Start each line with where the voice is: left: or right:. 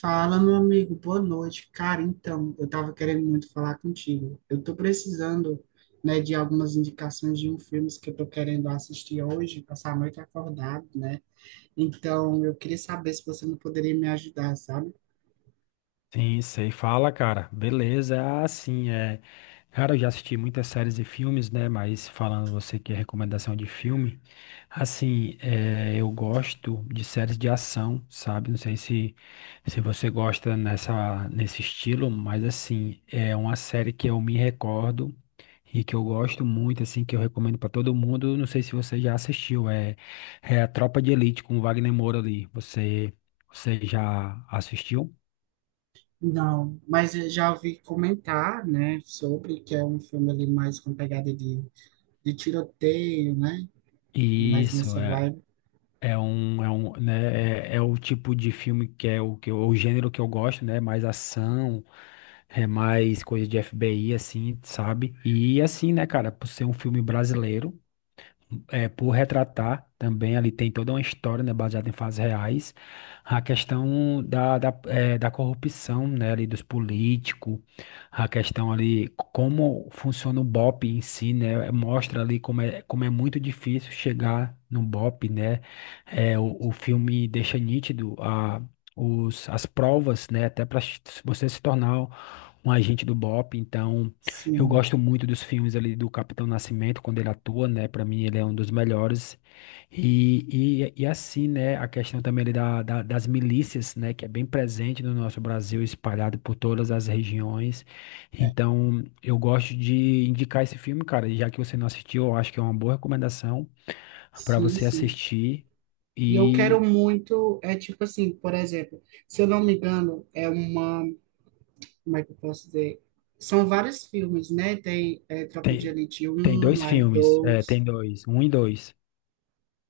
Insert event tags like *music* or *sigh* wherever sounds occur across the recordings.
right: Fala, meu amigo, boa noite. Cara, então, eu tava querendo muito falar contigo. Eu tô precisando, né, de algumas indicações de um filme que eu tô querendo assistir hoje, passar a noite acordado, né? Então, eu queria saber se você não poderia me ajudar, sabe?
left: Sim, sei. Fala, cara. Beleza. Cara, eu já assisti muitas séries e filmes, né? Mas falando você que é recomendação de filme, assim, eu gosto de séries de ação, sabe? Não sei se, se você gosta nesse estilo, mas assim, é uma série que eu me recordo e que eu gosto muito, assim, que eu recomendo pra todo mundo. Não sei se você já assistiu, é a Tropa de Elite com o Wagner Moura ali. Você já assistiu?
right: Não, mas eu já ouvi comentar, né, sobre que é um filme ali mais com pegada de tiroteio, né? Mais
left: Isso,
right: nessa
left: é,
right: vibe.
left: é o tipo de filme que é o gênero que eu gosto, né? Mais ação, é mais coisa de FBI, assim, sabe? E assim, né, cara, por ser um filme brasileiro é, por retratar também, ali tem toda uma história, né, baseada em fatos reais, a questão da corrupção, né, ali dos políticos, a questão ali como funciona o BOP em si, né, mostra ali como é muito difícil chegar no BOP, né, o filme deixa nítido a, as provas, né, até para você se tornar um agente do BOP. Então eu
right: Sim,
left: gosto muito dos filmes ali do Capitão Nascimento, quando ele atua, né? Para mim, ele é um dos melhores. E assim, né? A questão também ali das milícias, né? Que é bem presente no nosso Brasil, espalhado por todas as regiões. Então, eu gosto de indicar esse filme, cara. E já que você não assistiu, eu acho que é uma boa recomendação para
right: sim,
left: você
right: sim.
left: assistir.
right: E eu quero
left: E
right: muito, é tipo assim, por exemplo, se eu não me engano, é uma, como é que eu posso dizer? São vários filmes, né? Tem é, Tropa de
left: tem,
right: Elite
left: tem
right: um
left: dois
right: aí
left: filmes, é,
right: 2
left: tem dois, um e dois.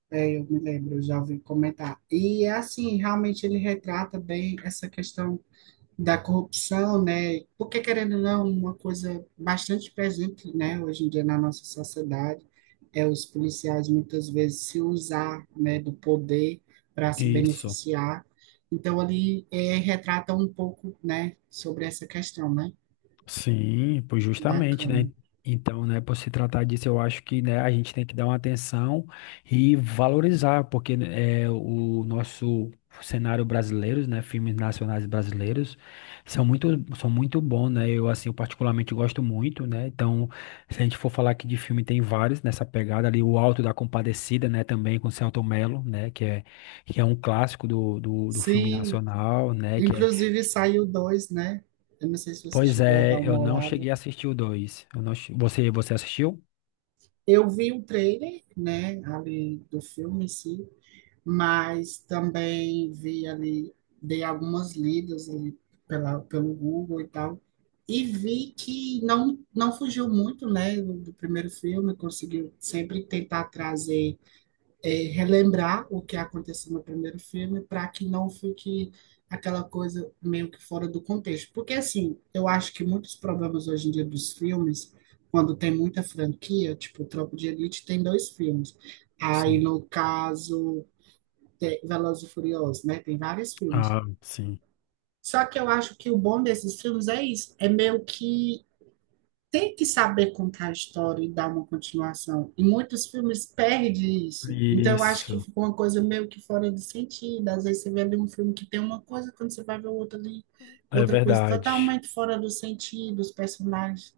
right: é, eu me lembro, eu já ouvi comentar. E é assim, realmente ele retrata bem essa questão da corrupção, né? Porque, querendo ou não, uma coisa bastante presente, né, hoje em dia na nossa sociedade, é os policiais muitas vezes se usar, né, do poder para se
left: Isso.
right: beneficiar. Então, ali é, retrata um pouco, né, sobre essa questão, né?
left: Sim, pois justamente, né?
right: Bacana.
left: Então, né, por se tratar disso, eu acho que, né, a gente tem que dar uma atenção e valorizar, porque né, é, o nosso cenário brasileiro, né, filmes nacionais brasileiros, são muito, são muito bons, né? Eu, assim, eu particularmente gosto muito, né? Então, se a gente for falar aqui de filme, tem vários nessa pegada ali, o Alto da Compadecida, né, também com Selton Mello, né, que é um clássico do filme
right: Sim,
left: nacional, né.
right: inclusive saiu dois, né? Eu não sei se você
left: Pois
right: chegou a dar
left: é,
right: uma
left: eu não
right: olhada.
left: cheguei a assistir o dois. Eu não... Você, você assistiu?
right: Eu vi o trailer, né, ali do filme em si, mas também vi ali, dei algumas lidas ali pelo Google e tal, e vi que não, não fugiu muito, né, do primeiro filme, conseguiu sempre tentar trazer, relembrar o que aconteceu no primeiro filme, para que não fique aquela coisa meio que fora do contexto. Porque, assim, eu acho que muitos problemas hoje em dia dos filmes, quando tem muita franquia, tipo, Tropa de Elite tem dois filmes. Aí,
left: Sim.
right: no caso, tem Velozes e Furiosos, né? Tem vários filmes.
left: Ah, sim.
right: Só que eu acho que o bom desses filmes é isso, é meio que tem que saber contar a história e dar uma continuação. E muitos filmes perdem isso. Então eu acho que
left: Isso.
right: ficou uma coisa meio que fora de sentido. Às vezes você vê ali um filme que tem uma coisa, quando você vai ver o outro ali,
left: É
right: outra coisa
left: verdade.
right: totalmente fora do sentido, os personagens,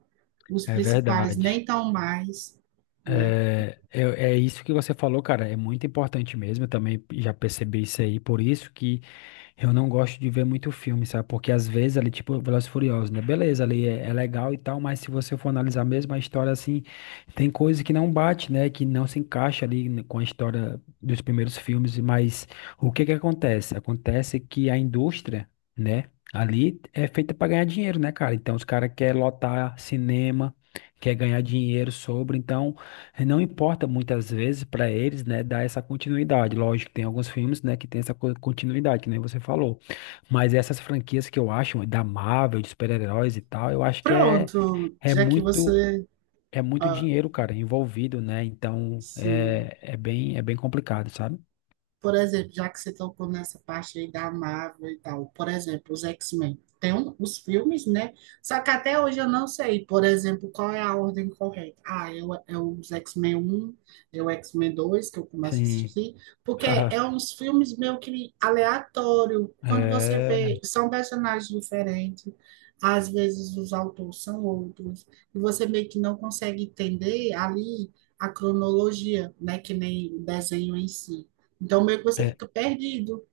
right: os
left: É
right: principais
left: verdade.
right: nem tão mais, né?
left: É isso que você falou, cara. É muito importante mesmo. Eu também já percebi isso aí. Por isso que eu não gosto de ver muito filme, sabe? Porque às vezes ali, tipo, Velozes e Furiosos, né? Beleza, ali é legal e tal, mas se você for analisar mesmo a história, assim, tem coisa que não bate, né? Que não se encaixa ali com a história dos primeiros filmes, mas o que que acontece? Acontece que a indústria, né? Ali é feita para ganhar dinheiro, né, cara? Então os caras querem lotar cinema, quer ganhar dinheiro sobre, então não importa muitas vezes para eles, né, dar essa continuidade. Lógico, tem alguns filmes, né, que tem essa continuidade, que nem você falou. Mas essas franquias que eu acho da Marvel, de super-heróis e tal, eu acho que
right: Pronto,
left: é
right: já que
left: muito
right: você
left: é muito
right: ah,
left: dinheiro, cara, envolvido, né? Então
right: se
left: é bem complicado, sabe?
right: Por exemplo, já que você tocou nessa parte aí da Marvel e tal, por exemplo, os X-Men. Os filmes, né? Só que até hoje eu não sei, por exemplo, qual é a ordem correta. É os X-Men um é o X-Men 2 que eu começo a
left: Sim.
right: assistir, porque é
left: *laughs*
right: uns filmes meio que aleatório.
left: Ah,
right: Quando você
left: é,
right: vê, são personagens diferentes, às vezes os autores são outros, e você meio que não consegue entender ali a cronologia, né? Que nem o desenho em si. Então, meio que você
left: é.
right: fica perdido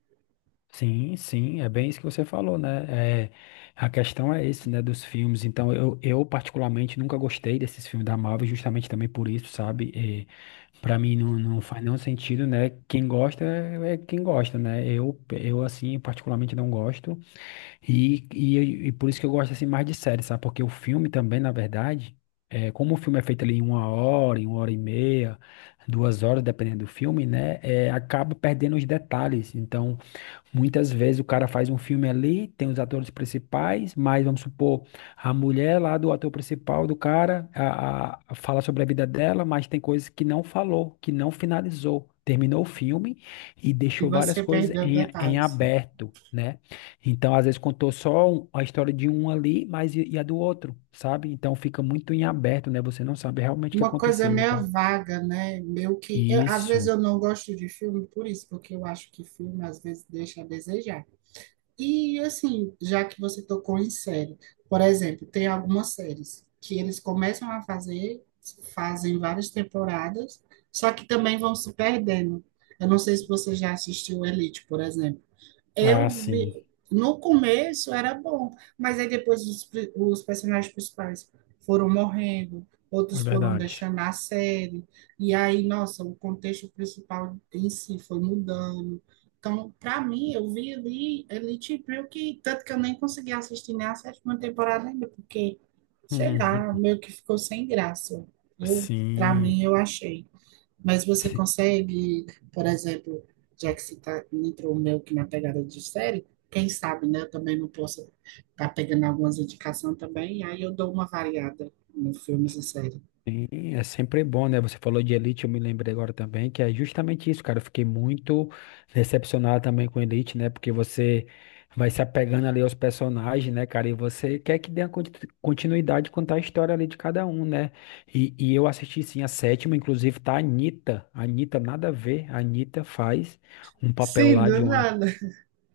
left: Sim, é bem isso que você falou, né? É, a questão é esse, né, dos filmes. Então, eu particularmente nunca gostei desses filmes da Marvel, justamente também por isso, sabe? E, para mim não faz nenhum sentido, né? Quem gosta é quem gosta, né? Eu assim, particularmente não gosto. E por isso que eu gosto assim mais de série, sabe? Porque o filme também, na verdade, é, como o filme é feito ali em uma hora e meia, duas horas, dependendo do filme, né? É, acaba perdendo os detalhes. Então, muitas vezes o cara faz um filme ali, tem os atores principais, mas vamos supor, a mulher lá do ator principal do cara a fala sobre a vida dela, mas tem coisas que não falou, que não finalizou. Terminou o filme e
right: e
left: deixou várias
right: você
left: coisas
right: perdeu
left: em
right: detalhes.
left: aberto, né? Então, às vezes, contou só a história de um ali, mas e a do outro, sabe? Então, fica muito em aberto, né? Você não sabe realmente o que
right: Uma coisa
left: aconteceu. Então,
right: meio vaga, né? Às vezes
left: isso.
right: eu não gosto de filme por isso, porque eu acho que filme às vezes deixa a desejar. E, assim, já que você tocou em série, por exemplo, tem algumas séries que eles começam a fazer, fazem várias temporadas, só que também vão se perdendo. Eu não sei se você já assistiu Elite, por exemplo.
left: Ah,
right: Eu
left: sim.
right: vi, no começo era bom, mas aí depois os personagens principais foram morrendo,
left: É
right: outros foram
left: verdade.
right: deixando a série, e aí, nossa, o contexto principal em si foi mudando. Então, para mim, eu vi ali Elite Brill, que tanto que eu nem consegui assistir nem a sétima temporada ainda, porque, sei lá,
left: *laughs*
right: meio que ficou sem graça. Eu, para
left: Sim.
right: mim, eu achei. Mas você consegue, por exemplo, já que você tá, entrou meio que na pegada de série, quem sabe, né? Eu também não posso estar tá pegando algumas indicações também, aí eu dou uma variada nos filmes e séries.
left: Sim, é sempre bom, né? Você falou de Elite, eu me lembrei agora também, que é justamente isso, cara. Eu fiquei muito decepcionado também com Elite, né? Porque você vai se apegando ali aos personagens, né, cara? E você quer que dê a continuidade, contar a história ali de cada um, né? E eu assisti sim a sétima, inclusive tá a Anitta. A Anitta, nada a ver. A Anitta faz um papel
right: Sim,
left: lá
right: do
left: de uma.
right: nada.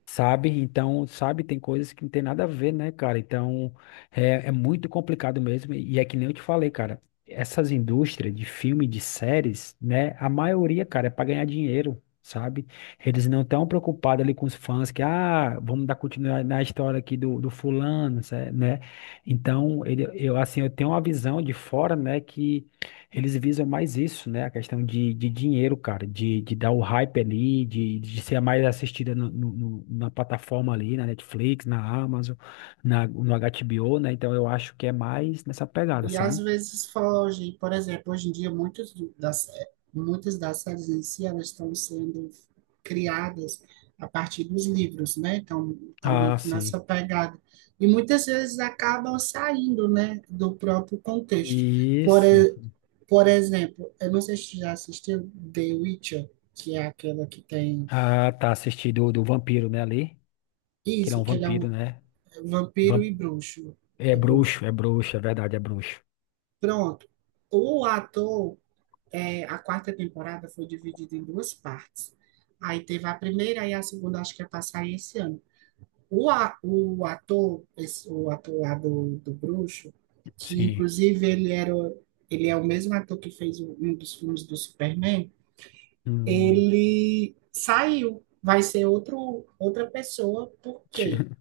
left: Sabe? Então, sabe, tem coisas que não tem nada a ver, né, cara? Então, é muito complicado mesmo. E é que nem eu te falei, cara, essas indústrias de filme, de séries, né? A maioria, cara, é para ganhar dinheiro, sabe? Eles não estão preocupados ali com os fãs que, ah, vamos dar continuidade na história aqui do fulano, né? Então, ele, assim, eu tenho uma visão de fora, né, que. Eles visam mais isso, né? A questão de dinheiro, cara, de dar o hype ali, de ser a mais assistida na plataforma ali, na Netflix, na Amazon, no HBO, né? Então eu acho que é mais nessa pegada,
right: E às
left: sabe?
right: vezes foge. Por exemplo, hoje em dia, muitas das séries em si, elas estão sendo criadas a partir dos livros, né? Então, estão
left: Ah,
right: muito
left: sim.
right: nessa pegada. E muitas vezes acabam saindo, né, do próprio contexto. Por,
left: Isso.
right: e- por exemplo, eu não sei se você já assistiu The Witcher, que é aquela que tem
left: Ah, tá assistido do vampiro, né, ali? Que ele é
right: isso,
left: um
right: que ele é um
left: vampiro, né?
right: vampiro
left: Vam-
right: e bruxo.
left: É
right: É bruxo.
left: bruxo, é bruxo, é verdade, é bruxo.
right: Pronto. O ator é, a quarta temporada foi dividida em duas partes. Aí teve a primeira e a segunda, acho que ia passar esse ano. O ator, o ator lá do Bruxo, que
left: Sim.
right: inclusive ele era, ele é o mesmo ator que fez um dos filmes do Superman,
left: Hum.
right: ele saiu, vai ser outro, outra pessoa,
left: *laughs*
right: porque
left: Ti-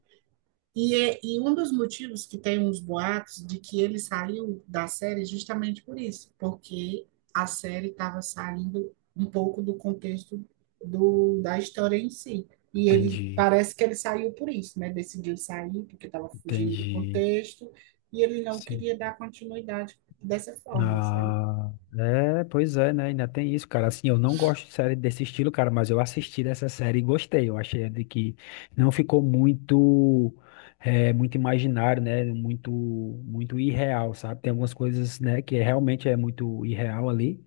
right: e um dos motivos que tem uns boatos de que ele saiu da série é justamente por isso, porque a série estava saindo um pouco do contexto da história em si. E ele
left: Entendi.
right: parece que ele saiu por isso, né? Decidiu sair porque estava fugindo do
left: Entendi.
right: contexto e ele não
left: Sim.
right: queria dar continuidade dessa forma, sabe?
left: Ah, é, pois é, né? Ainda tem isso, cara. Assim, eu não gosto de série desse estilo, cara, mas eu assisti dessa série e gostei. Eu achei de que não ficou muito, muito imaginário, né? Muito irreal, sabe? Tem algumas coisas, né, que é, realmente é muito irreal ali,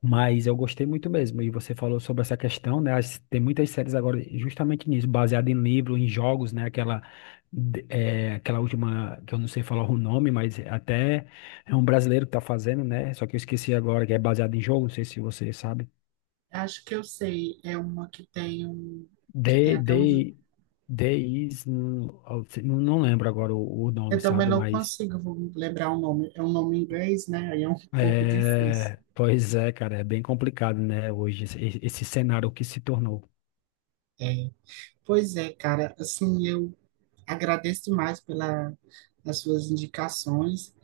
left: mas eu gostei muito mesmo. E você falou sobre essa questão, né? Tem muitas séries agora justamente nisso, baseada em livro, em jogos, né? Aquela, aquela última, que eu não sei falar o nome, mas até é um brasileiro que tá fazendo, né? Só que eu esqueci agora, que é baseado em jogo, não sei se você sabe.
right: Acho que eu sei, é uma que tem um, que tem
left: The,
right: até
left: The, The Is, não, não lembro agora o
right: eu
left: nome,
right: também
left: sabe?
right: não
left: Mas.
right: consigo, vou lembrar o nome. É um nome em inglês, né? Aí é um pouco difícil.
left: É, pois é, cara, é bem complicado, né? Hoje, esse cenário que se tornou.
right: É, pois é, cara, assim, eu agradeço demais pela, as suas indicações,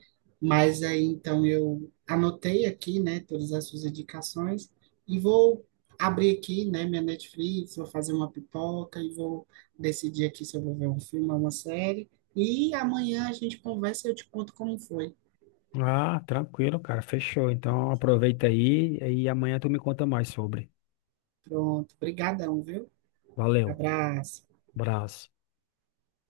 right: mas aí então eu anotei aqui, né, todas as suas indicações e vou abrir aqui, né, minha Netflix, vou fazer uma pipoca e vou decidir aqui se eu vou ver um filme ou uma série e amanhã a gente conversa e eu te conto como foi.
left: Ah, tranquilo, cara. Fechou. Então aproveita aí e amanhã tu me conta mais sobre.
right: Pronto, brigadão, viu?
left: Valeu.
right: Abraço.
left: Abraço.